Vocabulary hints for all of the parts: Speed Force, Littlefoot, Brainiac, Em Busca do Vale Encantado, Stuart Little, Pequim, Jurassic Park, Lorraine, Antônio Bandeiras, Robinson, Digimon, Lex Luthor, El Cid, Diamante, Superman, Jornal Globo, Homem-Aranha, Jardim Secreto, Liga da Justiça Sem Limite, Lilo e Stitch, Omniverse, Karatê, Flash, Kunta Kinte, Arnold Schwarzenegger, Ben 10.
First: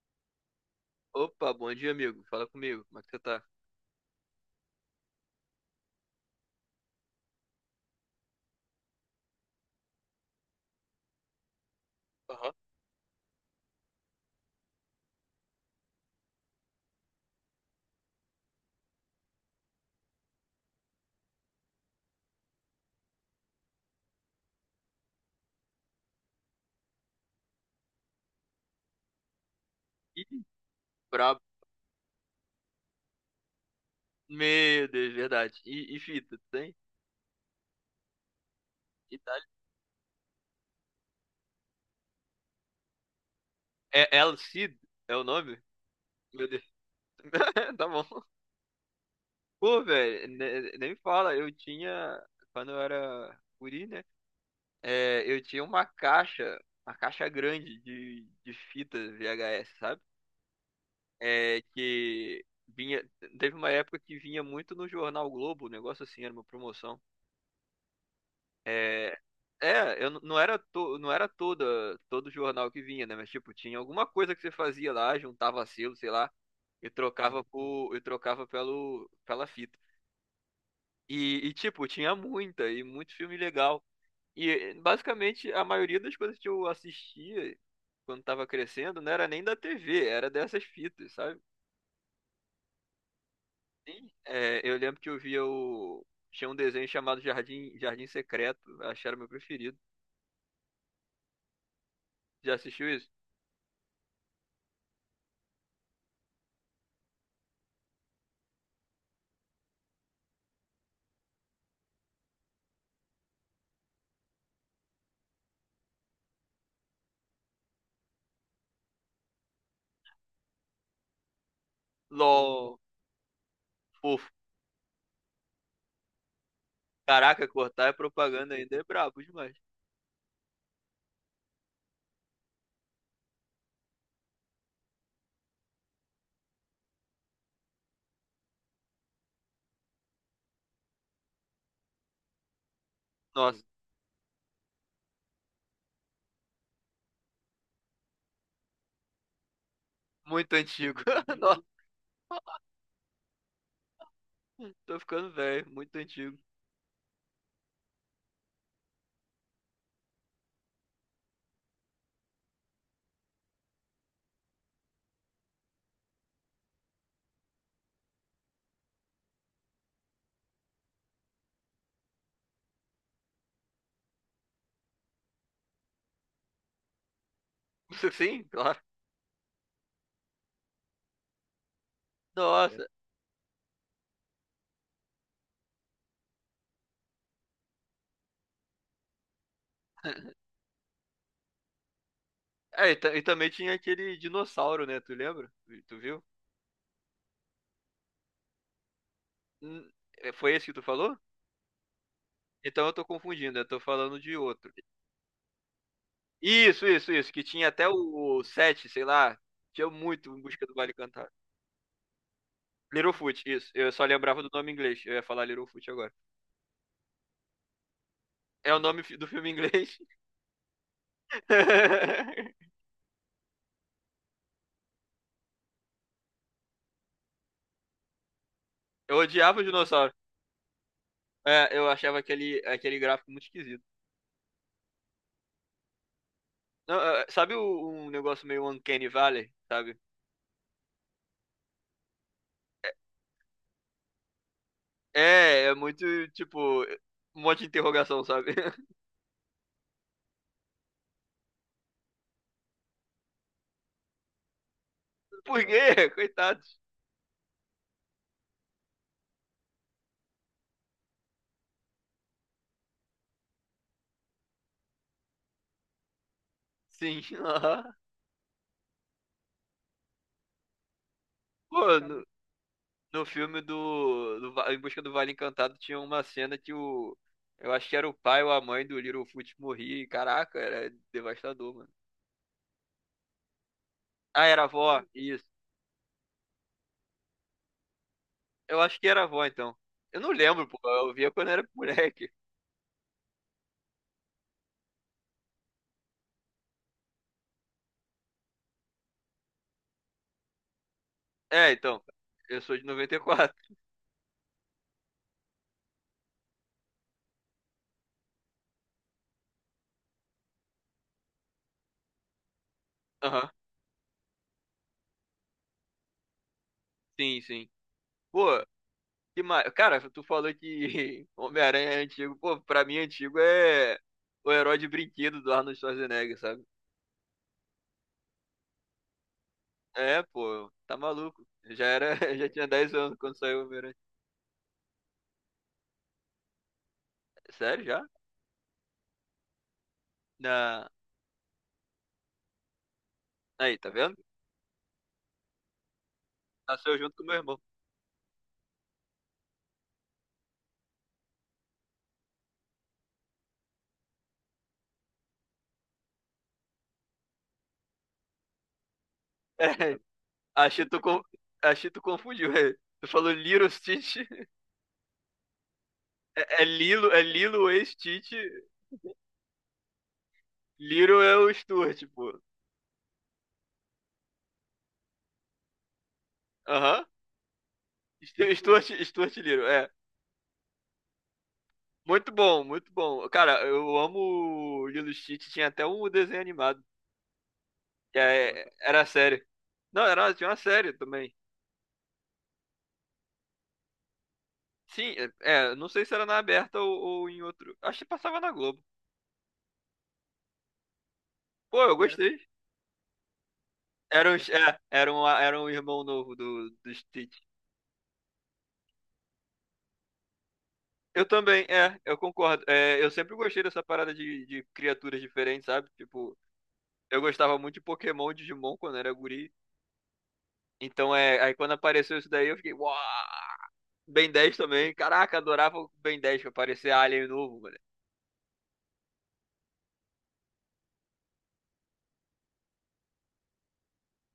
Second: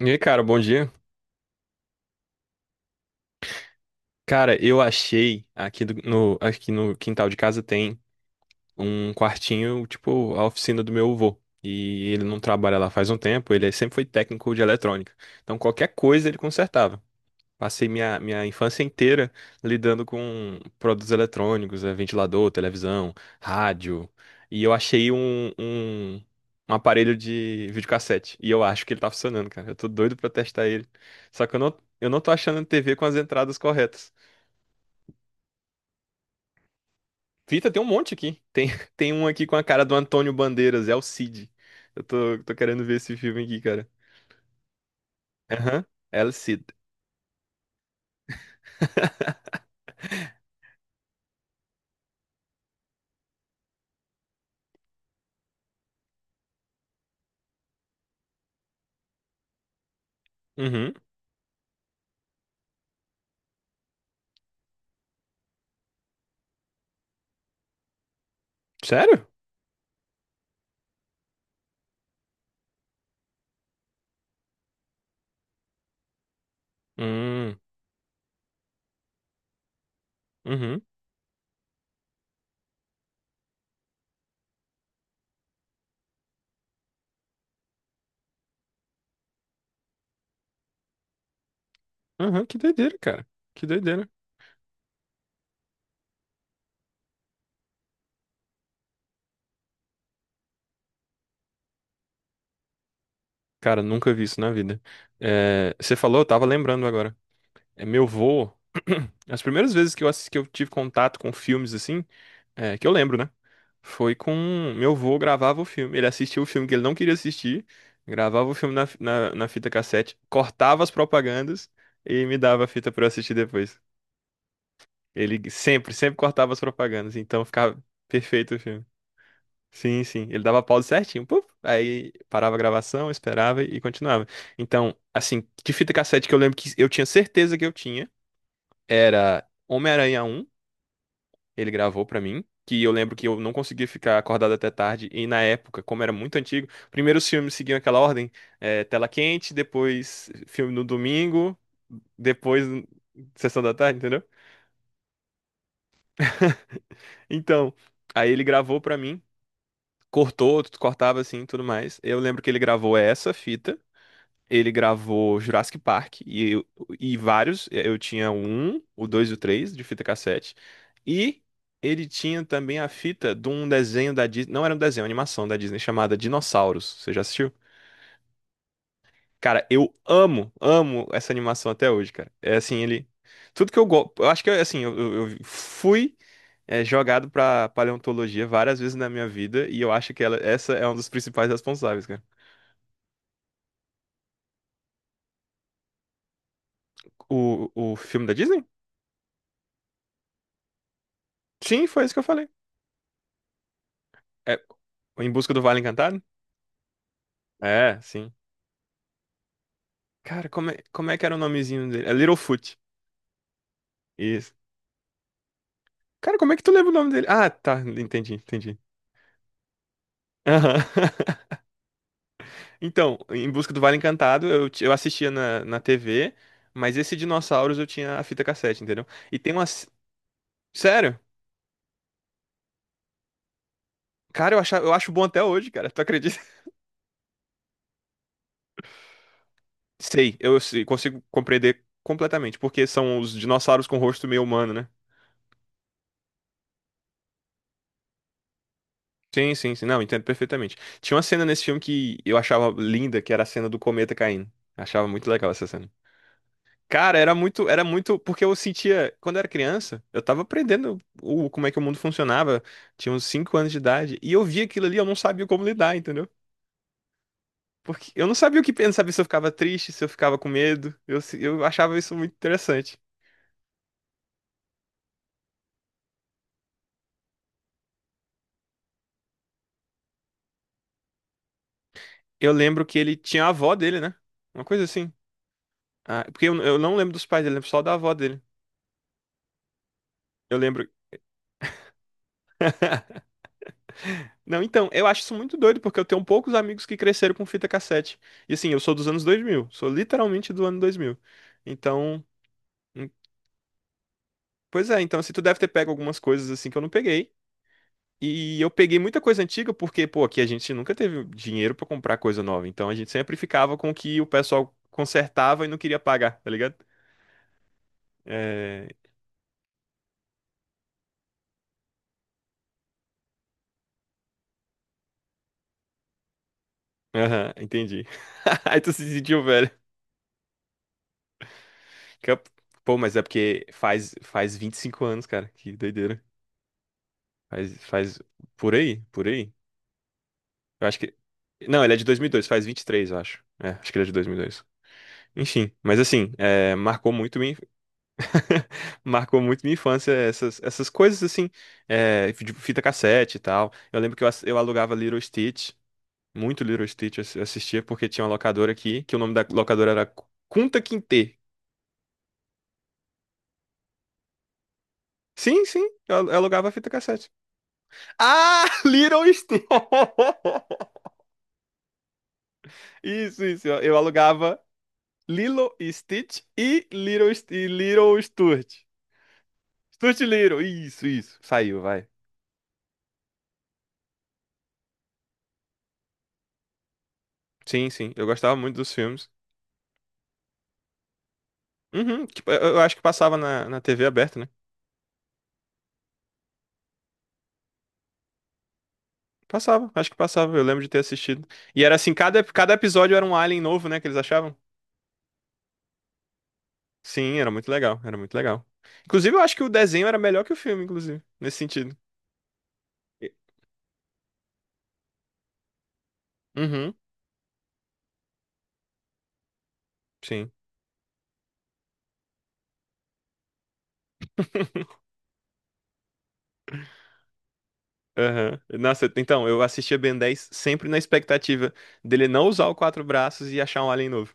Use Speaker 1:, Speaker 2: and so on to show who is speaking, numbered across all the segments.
Speaker 1: E aí, cara, bom dia.
Speaker 2: Opa, bom dia, amigo. Fala comigo. Como é que você tá?
Speaker 1: Cara, eu achei aqui no quintal de casa tem um quartinho, tipo, a oficina do meu avô. E ele não
Speaker 2: Aham.
Speaker 1: trabalha lá faz um tempo, ele sempre foi técnico de eletrônica. Então qualquer coisa ele consertava. Passei minha infância inteira lidando com produtos eletrônicos, ventilador, televisão, rádio. E eu achei um aparelho de videocassete. E eu acho que ele tá funcionando, cara. Eu tô doido
Speaker 2: Ih,
Speaker 1: pra testar ele.
Speaker 2: brabo.
Speaker 1: Só que eu não tô achando TV com as entradas corretas.
Speaker 2: Meu Deus, verdade. E fita, tu tem?
Speaker 1: Fita, tem um monte aqui. Tem, tem um
Speaker 2: Itália.
Speaker 1: aqui com a cara do Antônio Bandeiras, é o Cid. Tô querendo ver esse filme aqui, cara.
Speaker 2: É El Cid? É o nome?
Speaker 1: Aham, El
Speaker 2: Meu Deus.
Speaker 1: Cid.
Speaker 2: Tá bom. Pô, velho, nem fala. Eu tinha, quando eu era guri, né? É, eu tinha uma caixa grande de fita VHS, sabe?
Speaker 1: Uhum.
Speaker 2: É, que vinha. Teve uma época que vinha muito no Jornal Globo, um negócio assim, era uma promoção. É,
Speaker 1: Sério?
Speaker 2: é, eu não era não era toda todo jornal que vinha, né? Mas tipo, tinha alguma coisa que você fazia lá, juntava selo, sei lá, e trocava
Speaker 1: Hum,
Speaker 2: por, e trocava pelo pela fita.
Speaker 1: uhum,
Speaker 2: E, tipo, tinha muita e muito filme legal. E basicamente a maioria das coisas que eu assistia quando tava crescendo não era nem da TV, era dessas fitas, sabe?
Speaker 1: uhum, que doideira, cara. Que doideira.
Speaker 2: Sim. É, eu lembro que eu via o tinha um desenho chamado Jardim Secreto, acho que era o meu preferido. Já assistiu isso?
Speaker 1: Cara, nunca vi isso na vida. É, você falou, eu tava lembrando agora. É, meu vô, as primeiras vezes que que eu tive contato com filmes assim, que eu lembro, né? Foi com meu vô gravava o filme. Ele assistia o filme que ele não queria assistir, gravava o filme na fita cassete, cortava as propagandas e me dava a
Speaker 2: LOL.
Speaker 1: fita pra eu assistir depois.
Speaker 2: Pô,
Speaker 1: Ele sempre cortava as propagandas, então
Speaker 2: caraca,
Speaker 1: ficava
Speaker 2: cortar é propaganda
Speaker 1: perfeito o
Speaker 2: ainda é
Speaker 1: filme.
Speaker 2: brabo demais.
Speaker 1: Sim, sim. Ele dava pause certinho. Puf, aí parava a gravação, esperava e continuava. Então, assim, de fita cassete que eu lembro que eu tinha certeza que eu tinha, era Homem-Aranha um. Ele gravou pra mim, que eu lembro que eu não
Speaker 2: Nossa,
Speaker 1: conseguia ficar acordado até tarde, e na época, como era muito antigo, primeiro os filmes seguiam aquela ordem, tela quente, depois
Speaker 2: muito
Speaker 1: filme no
Speaker 2: antigo.
Speaker 1: domingo, depois sessão da tarde, entendeu?
Speaker 2: Nossa, tô ficando velho, muito antigo.
Speaker 1: Então, aí ele gravou pra mim, cortava assim, tudo mais. Eu lembro que ele gravou essa fita. Ele gravou Jurassic Park e vários. Eu tinha o um, o dois e o três de fita cassete. E ele tinha também a fita de um desenho da Disney. Não era um desenho, uma animação da Disney chamada Dinossauros. Você já assistiu?
Speaker 2: Isso. Sim, claro.
Speaker 1: Cara, eu amo, amo essa animação até hoje, cara. É assim,
Speaker 2: Nossa.
Speaker 1: ele. Tudo que eu gosto. Eu acho que, assim, eu fui, jogado pra paleontologia várias vezes na minha vida. E eu acho que essa é um dos principais responsáveis, cara.
Speaker 2: É, e, também tinha aquele dinossauro, né? Tu lembra? Tu viu?
Speaker 1: O filme da Disney?
Speaker 2: Hum, É, foi esse que tu falou?
Speaker 1: Sim, foi isso que eu falei.
Speaker 2: Então eu tô confundindo, eu tô falando de
Speaker 1: É,
Speaker 2: outro.
Speaker 1: Em Busca do Vale Encantado?
Speaker 2: Isso, que tinha até
Speaker 1: É, sim.
Speaker 2: o 7, sei lá. Tinha muito em
Speaker 1: Cara,
Speaker 2: busca do Vale
Speaker 1: como é que
Speaker 2: Cantado.
Speaker 1: era o nomezinho dele? É Littlefoot.
Speaker 2: Littlefoot, isso. Eu só lembrava do
Speaker 1: Isso.
Speaker 2: nome em inglês. Eu ia falar Littlefoot agora.
Speaker 1: Cara, como é que tu lembra o nome dele? Ah, tá. Entendi,
Speaker 2: É o
Speaker 1: entendi.
Speaker 2: nome do filme em inglês.
Speaker 1: Aham. Então, Em Busca do Vale Encantado, eu assistia na TV, mas esse Dinossauros eu tinha a fita cassete, entendeu?
Speaker 2: Eu
Speaker 1: E tem
Speaker 2: odiava o
Speaker 1: umas.
Speaker 2: dinossauro.
Speaker 1: Sério?
Speaker 2: É, eu achava aquele gráfico muito esquisito.
Speaker 1: Cara, eu acho bom até hoje, cara. Tu acredita?
Speaker 2: Não, é, sabe um negócio meio Uncanny Valley, sabe?
Speaker 1: Sei, consigo compreender completamente, porque são os dinossauros com rosto meio humano, né?
Speaker 2: É muito, tipo, um monte de interrogação, sabe?
Speaker 1: Sim, sim, sim. Não, entendo perfeitamente. Tinha uma cena nesse filme que eu achava linda, que era a cena do cometa caindo. Achava muito legal
Speaker 2: Por
Speaker 1: essa cena.
Speaker 2: quê? Coitados.
Speaker 1: Cara, era muito, porque eu sentia, quando eu era criança, eu tava aprendendo como é que o mundo funcionava, tinha uns 5 anos de idade, e eu via aquilo ali, eu não sabia como lidar, entendeu?
Speaker 2: Sim. Aham.
Speaker 1: Porque eu não sabia o que pensar, não sabia se eu ficava triste, se eu ficava com medo. Eu, se- eu achava
Speaker 2: Pô,
Speaker 1: isso
Speaker 2: no,
Speaker 1: muito interessante.
Speaker 2: no filme do Em Busca do Vale Encantado tinha uma cena que o. Eu acho que era o pai ou a mãe do Littlefoot morria. E, caraca, era devastador, mano.
Speaker 1: Eu lembro que ele tinha a avó dele, né?
Speaker 2: Ah, era a
Speaker 1: Uma
Speaker 2: avó?
Speaker 1: coisa assim.
Speaker 2: Isso.
Speaker 1: Ah, porque eu não lembro dos pais dele, lembro só da avó dele.
Speaker 2: Eu acho que era a avó, então. Eu não
Speaker 1: Eu
Speaker 2: lembro, pô.
Speaker 1: lembro.
Speaker 2: Eu via quando era moleque.
Speaker 1: Não, então, eu acho isso muito doido, porque eu tenho poucos amigos que cresceram com fita cassete. E assim, eu sou dos anos 2000, sou literalmente do ano 2000.
Speaker 2: É, então,
Speaker 1: Então,
Speaker 2: eu sou de
Speaker 1: hum,
Speaker 2: 94.
Speaker 1: pois é, então assim, tu deve ter pego algumas coisas assim que eu não peguei. E eu peguei muita coisa antiga porque, pô, aqui a gente nunca teve dinheiro pra comprar coisa nova. Então a gente sempre
Speaker 2: Aham.
Speaker 1: ficava com o que o pessoal consertava e não queria pagar, tá ligado?
Speaker 2: Sim, sim. Pô,
Speaker 1: É...
Speaker 2: que mais? Cara, tu falou que Homem-Aranha é antigo. Pô, pra mim, antigo é o herói de brinquedo do Arnold Schwarzenegger, sabe?
Speaker 1: Aham, entendi. Aí tu se sentiu velho.
Speaker 2: É, pô, tá maluco.
Speaker 1: Que
Speaker 2: Eu
Speaker 1: eu-
Speaker 2: já tinha 10
Speaker 1: Pô,
Speaker 2: anos
Speaker 1: mas é
Speaker 2: quando saiu o
Speaker 1: porque
Speaker 2: Homem-Aranha.
Speaker 1: faz 25 anos, cara, que doideira. Faz,
Speaker 2: Sério, já?
Speaker 1: faz por aí, por aí. Eu
Speaker 2: Na...
Speaker 1: acho que. Não, ele é de dois mil e dois, faz 23, eu acho. É,
Speaker 2: Aí, tá
Speaker 1: acho que ele é de
Speaker 2: vendo?
Speaker 1: dois mil e dois. Enfim, mas assim, é,
Speaker 2: Nasceu
Speaker 1: marcou
Speaker 2: junto com meu
Speaker 1: muito minha,
Speaker 2: irmão.
Speaker 1: marcou muito minha infância essas, essas coisas assim, é, de fita cassete e tal. Eu lembro que eu alugava Little Stitch, muito Little Stitch eu assistia porque tinha uma locadora aqui, que o nome da locadora
Speaker 2: É,
Speaker 1: era Kunta
Speaker 2: achei tu, con...
Speaker 1: Kinte.
Speaker 2: achei tu confundiu. É. Tu falou Little Stitch.
Speaker 1: Sim, sim, eu
Speaker 2: É, é
Speaker 1: alugava fita
Speaker 2: Lilo, é
Speaker 1: cassete.
Speaker 2: Lilo e Stitch.
Speaker 1: Ah, Little Stitch!
Speaker 2: Little é o Stuart, pô.
Speaker 1: Isso, isso. Eu alugava Lilo e Stitch e
Speaker 2: Aham.
Speaker 1: Little
Speaker 2: Stu- Stuart,
Speaker 1: Sturt.
Speaker 2: Stuart Little, é.
Speaker 1: Sturt e Little, isso, isso. Saiu, vai.
Speaker 2: Muito bom, muito bom. Cara, eu amo o Lilo e Stitch. Tinha até um desenho animado.
Speaker 1: Sim, sim. Eu gostava muito dos
Speaker 2: Era
Speaker 1: filmes.
Speaker 2: série. Não, tinha uma série também.
Speaker 1: Uhum, tipo, eu acho que passava na TV aberta, né?
Speaker 2: Sim, é, não sei se era na aberta ou em outro. Acho que passava na Globo.
Speaker 1: Passava, acho que passava. Eu lembro de ter assistido.
Speaker 2: Pô,
Speaker 1: E
Speaker 2: eu
Speaker 1: era assim,
Speaker 2: Gostei.
Speaker 1: cada episódio era um alien novo, né? Que eles
Speaker 2: Era um,
Speaker 1: achavam.
Speaker 2: é, era um irmão novo do Stitch.
Speaker 1: Sim, era muito legal, era muito legal. Inclusive, eu acho que o desenho era melhor que o filme, inclusive,
Speaker 2: Eu
Speaker 1: nesse
Speaker 2: também,
Speaker 1: sentido.
Speaker 2: é, eu concordo. É, eu
Speaker 1: E-
Speaker 2: sempre gostei dessa parada de criaturas diferentes, sabe? Tipo,
Speaker 1: Uhum,
Speaker 2: eu gostava muito de Pokémon e Digimon quando era guri.
Speaker 1: sim.
Speaker 2: Então, é, aí quando apareceu isso daí, eu fiquei, uau! Ben 10 também. Caraca, adorava o Ben 10 pra parecer Alien novo, mano.
Speaker 1: Aham. Nossa, então, eu assistia Ben 10 sempre na expectativa dele não usar o quatro braços e achar um alien novo.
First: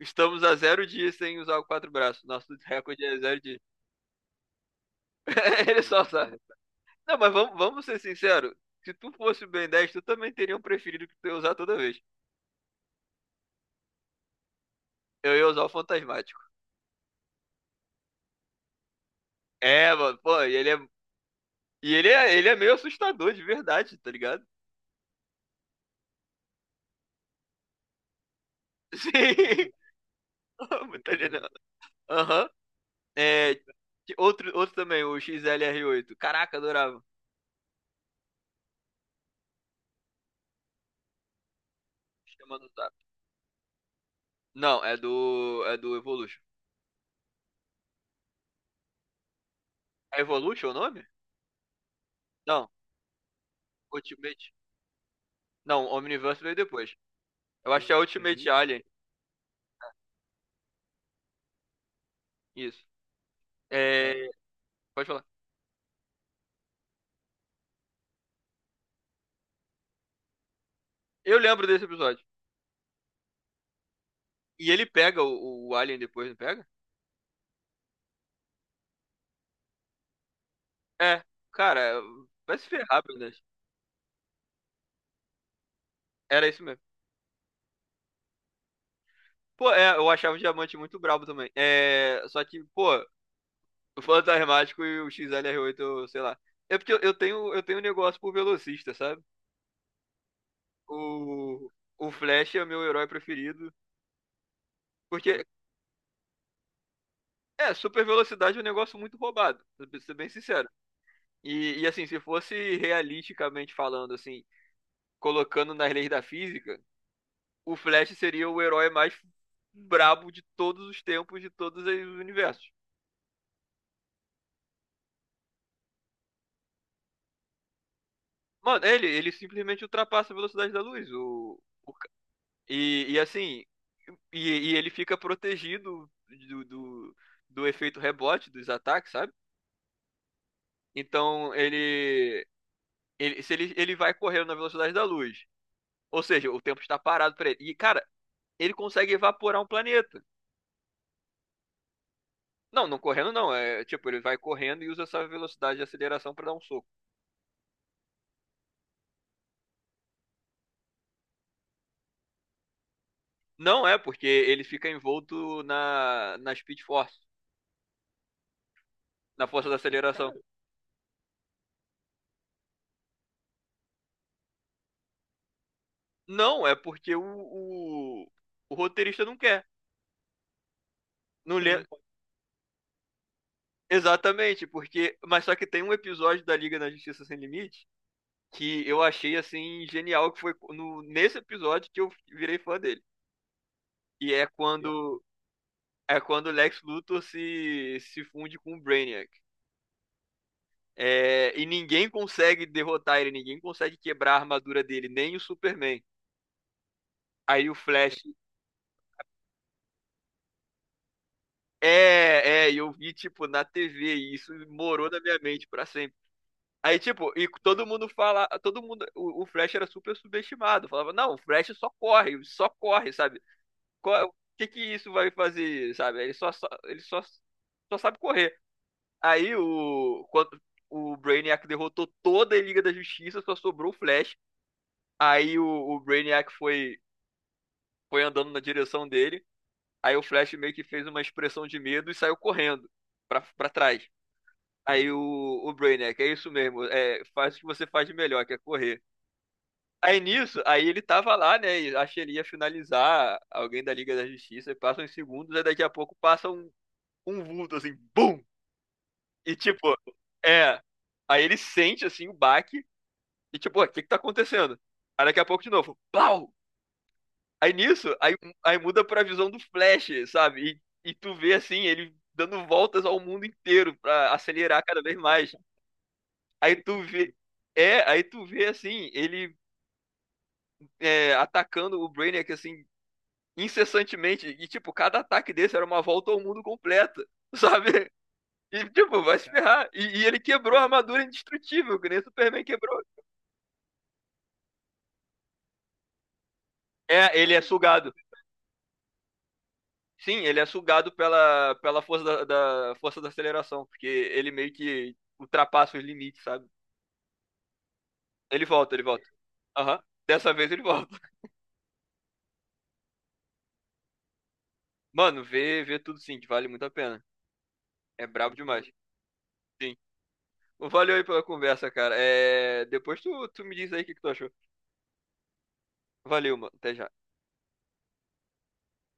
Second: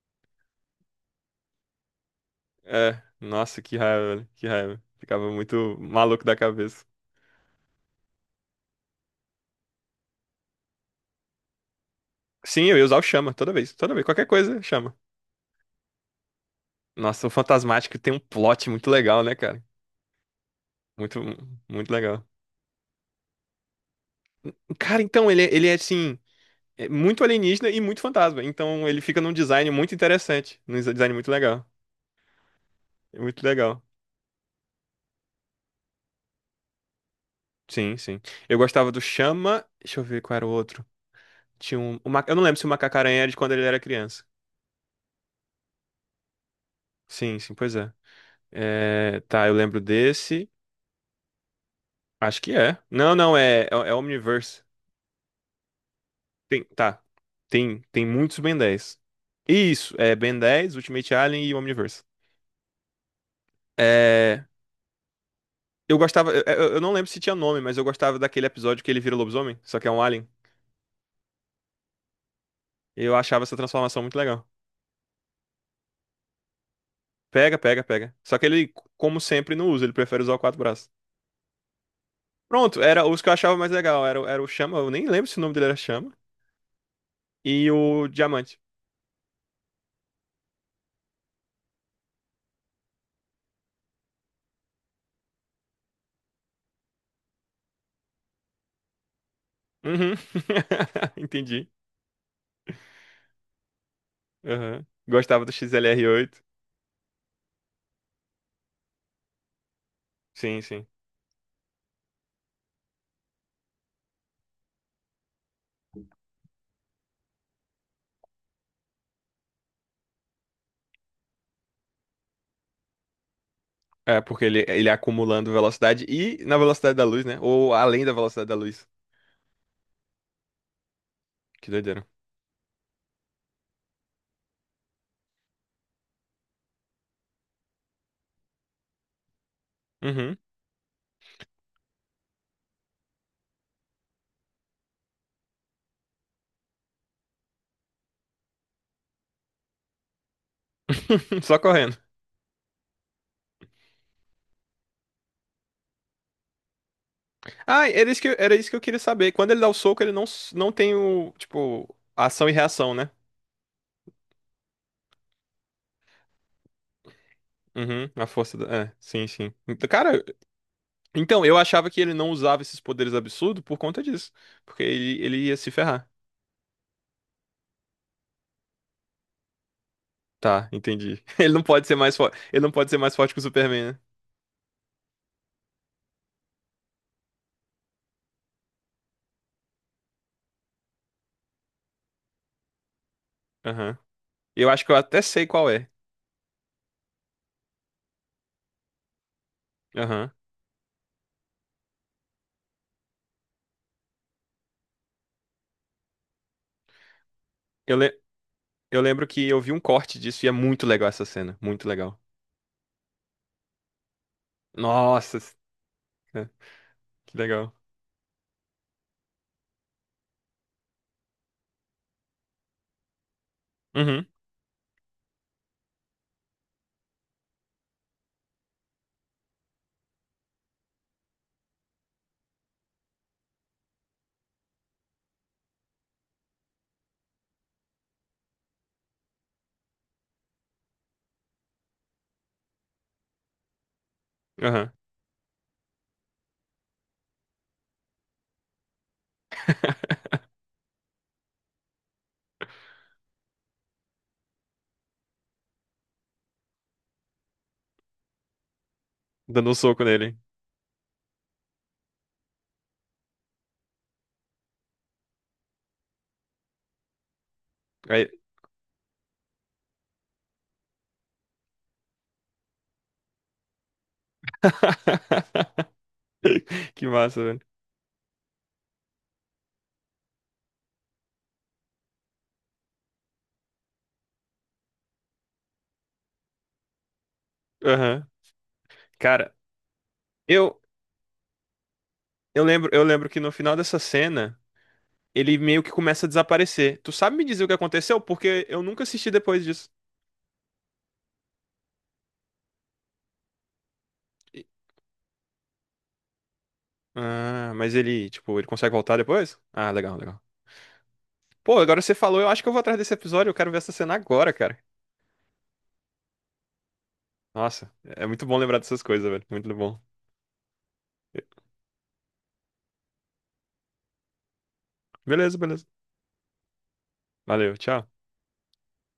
Speaker 2: Estamos a 0 dias sem usar o quatro braços. Nosso
Speaker 1: É,
Speaker 2: recorde é 0 dias.
Speaker 1: nossa, que raiva, velho, que raiva. Ficava muito
Speaker 2: Ele só
Speaker 1: maluco da
Speaker 2: sabe.
Speaker 1: cabeça.
Speaker 2: Não, mas vamos ser sinceros. Se tu fosse o Ben 10, tu também teria um preferido que tu ia usar toda vez.
Speaker 1: Sim, eu ia usar o chama toda vez, qualquer coisa, chama.
Speaker 2: Eu ia usar o Fantasmático.
Speaker 1: Nossa, o Fantasmático tem um plot muito legal, né, cara?
Speaker 2: É, mano, pô, e ele é.
Speaker 1: Muito, muito
Speaker 2: E ele
Speaker 1: legal.
Speaker 2: é, ele é meio assustador de verdade, tá ligado?
Speaker 1: Cara, então, ele é assim, é muito alienígena e muito fantasma. Então, ele fica num
Speaker 2: Sim.
Speaker 1: design muito interessante, num
Speaker 2: Tá
Speaker 1: design muito
Speaker 2: ligado?
Speaker 1: legal.
Speaker 2: Aham.
Speaker 1: É muito
Speaker 2: É,
Speaker 1: legal.
Speaker 2: outro também, o XLR8. Caraca, adorava.
Speaker 1: Sim, sim. Eu gostava do chama. Deixa eu ver qual era o outro. Tinha um. Eu não
Speaker 2: Chama
Speaker 1: lembro se
Speaker 2: no
Speaker 1: o
Speaker 2: zap.
Speaker 1: Macaco-Aranha era de quando ele era criança.
Speaker 2: Não, É do Evolution.
Speaker 1: Sim, sim, pois é. É, tá, eu lembro
Speaker 2: É
Speaker 1: desse.
Speaker 2: Evolution o nome?
Speaker 1: Acho que
Speaker 2: Não,
Speaker 1: é. Não, não, é, é, é
Speaker 2: Ultimate.
Speaker 1: Omniverse.
Speaker 2: Não, Omniverse veio
Speaker 1: Tem,
Speaker 2: depois.
Speaker 1: tá.
Speaker 2: Eu
Speaker 1: Tem,
Speaker 2: acho que é
Speaker 1: tem muitos
Speaker 2: Ultimate. Uhum.
Speaker 1: Ben
Speaker 2: Alien.
Speaker 1: 10. Isso, é Ben 10, Ultimate Alien e Omniverse.
Speaker 2: Isso. É,
Speaker 1: É,
Speaker 2: pode falar.
Speaker 1: eu gostava, eu não lembro se tinha nome, mas eu gostava daquele episódio que ele vira lobisomem, só que é um alien.
Speaker 2: Eu lembro desse episódio.
Speaker 1: Eu achava essa transformação muito legal.
Speaker 2: E ele pega o Alien depois, não pega?
Speaker 1: Pega, pega, pega. Só que ele, como sempre, não usa, ele prefere usar o quatro braços.
Speaker 2: É. Cara, vai se
Speaker 1: Pronto,
Speaker 2: ferrar,
Speaker 1: era os que eu
Speaker 2: Brunas.
Speaker 1: achava mais legal. Era, era o Chama, eu nem lembro se o nome dele era Chama,
Speaker 2: Era isso mesmo.
Speaker 1: e o Diamante.
Speaker 2: Pô, é, eu achava o Diamante muito brabo também. É, só que, pô, o Fantasmático e o XLR8, sei lá. É porque eu tenho um negócio por velocista, sabe?
Speaker 1: Uhum.
Speaker 2: O,
Speaker 1: Entendi.
Speaker 2: o Flash é meu herói preferido.
Speaker 1: Uhum. Gostava
Speaker 2: Porque
Speaker 1: do XLR8.
Speaker 2: É, super velocidade é um negócio muito roubado, pra ser bem
Speaker 1: Sim,
Speaker 2: sincero.
Speaker 1: sim.
Speaker 2: E, assim, se fosse realisticamente falando, assim, colocando nas leis da física, o Flash seria o herói mais brabo de todos os tempos, de todos os universos.
Speaker 1: É, porque ele é acumulando velocidade e na velocidade da luz, né? Ou além da velocidade da
Speaker 2: Mano,
Speaker 1: luz.
Speaker 2: ele simplesmente ultrapassa a velocidade da luz.
Speaker 1: Que
Speaker 2: O
Speaker 1: doideira.
Speaker 2: ca- e, assim, e ele fica protegido do, do, do efeito rebote, dos ataques, sabe?
Speaker 1: Uhum.
Speaker 2: Então, ele, se ele vai correndo na velocidade da luz. Ou seja, o tempo está parado para ele. E, cara, ele consegue evaporar um planeta.
Speaker 1: Só correndo.
Speaker 2: Não, não correndo não. É tipo, ele vai correndo e usa essa velocidade de aceleração para dar um soco.
Speaker 1: Ah, era isso que eu queria saber. Quando ele dá o soco, ele não, s- não tem o, tipo, ação e reação, né?
Speaker 2: Não é, porque ele fica envolto na Speed Force,
Speaker 1: Uhum, a força da... É, sim,
Speaker 2: na
Speaker 1: sim.
Speaker 2: força da
Speaker 1: Então, cara,
Speaker 2: aceleração. Cara,
Speaker 1: então, eu achava que ele não usava esses poderes absurdos por conta disso. Porque ele ia se ferrar.
Speaker 2: não, é porque o roteirista não quer.
Speaker 1: Tá, entendi. Ele
Speaker 2: Não,
Speaker 1: não
Speaker 2: Não
Speaker 1: pode ser
Speaker 2: pode.
Speaker 1: mais forte. Ele não pode ser mais forte que o Superman, né?
Speaker 2: Exatamente, porque. Mas só que tem um episódio da Liga da Justiça Sem Limite que eu achei assim genial, que foi no... nesse episódio que eu virei fã dele.
Speaker 1: Aham.
Speaker 2: E é
Speaker 1: Eu acho que eu até
Speaker 2: quando
Speaker 1: sei qual é.
Speaker 2: É quando o Lex Luthor se funde com o Brainiac.
Speaker 1: Aham.
Speaker 2: É, e ninguém consegue derrotar ele, ninguém consegue quebrar a armadura dele, nem o Superman. Aí o
Speaker 1: Eu, le-
Speaker 2: Flash.
Speaker 1: Eu lembro que eu vi um corte disso e é muito legal essa cena. Muito legal.
Speaker 2: É, e eu vi, tipo, na TV, e isso morou na minha
Speaker 1: Nossa,
Speaker 2: mente pra sempre.
Speaker 1: é,
Speaker 2: Aí, tipo,
Speaker 1: que
Speaker 2: e
Speaker 1: legal.
Speaker 2: todo mundo, o Flash era super subestimado. Falava, não, o Flash só corre, sabe?
Speaker 1: Uhum,
Speaker 2: O que que isso vai fazer, sabe? Ele só sabe correr. Aí o Brainiac derrotou toda a Liga da Justiça, só sobrou o Flash. Aí o Brainiac foi andando na direção dele. Aí o Flash meio que fez uma expressão de medo e saiu correndo pra trás.
Speaker 1: aham.
Speaker 2: Aí o Brainiac, é isso mesmo, é, faz o que você faz de melhor, que é correr. Aí nisso, aí ele tava lá, né? E acho que ele ia finalizar alguém da Liga da Justiça, e passa uns segundos, aí daqui a pouco passa um vulto assim, BUM! E
Speaker 1: Dando um
Speaker 2: tipo,
Speaker 1: soco nele.
Speaker 2: é. Aí ele sente assim o baque. E tipo, o que que tá acontecendo? Aí daqui a pouco de novo, pau! Aí nisso,
Speaker 1: Aí-
Speaker 2: aí muda pra visão do Flash, sabe? E tu vê assim, ele dando voltas ao mundo inteiro pra acelerar cada vez mais. Aí tu
Speaker 1: Que
Speaker 2: vê,
Speaker 1: massa, velho.
Speaker 2: aí tu vê assim, ele atacando o Brainiac assim, incessantemente. E tipo, cada ataque desse era uma volta ao mundo completa, sabe?
Speaker 1: Aham.
Speaker 2: E tipo, vai se
Speaker 1: Cara,
Speaker 2: ferrar. E ele quebrou
Speaker 1: eu,
Speaker 2: a armadura indestrutível, que nem o Superman quebrou.
Speaker 1: eu lembro que no final dessa cena, ele meio que começa a desaparecer. Tu sabe
Speaker 2: É,
Speaker 1: me
Speaker 2: ele é
Speaker 1: dizer o que
Speaker 2: sugado.
Speaker 1: aconteceu? Porque eu nunca assisti depois disso.
Speaker 2: Sim, ele é sugado pela força da força da aceleração, porque ele
Speaker 1: E-
Speaker 2: meio que ultrapassa os limites, sabe?
Speaker 1: Ah, mas ele, tipo,
Speaker 2: Ele
Speaker 1: ele consegue
Speaker 2: volta, ele
Speaker 1: voltar
Speaker 2: volta.
Speaker 1: depois? Ah,
Speaker 2: Aham.
Speaker 1: legal, legal.
Speaker 2: Dessa vez ele volta.
Speaker 1: Pô, agora você falou, eu acho que eu vou atrás desse episódio, eu quero ver essa cena agora, cara.
Speaker 2: Mano, vê tudo sim, que vale muito a pena.
Speaker 1: Nossa, é
Speaker 2: É
Speaker 1: muito
Speaker 2: brabo
Speaker 1: bom lembrar
Speaker 2: demais.
Speaker 1: dessas coisas, velho. Muito
Speaker 2: Sim.
Speaker 1: bom.
Speaker 2: Valeu aí pela conversa, cara. Depois tu me diz aí o que que tu achou.
Speaker 1: Beleza, beleza.
Speaker 2: Valeu, mano. Até já.
Speaker 1: Valeu, tchau.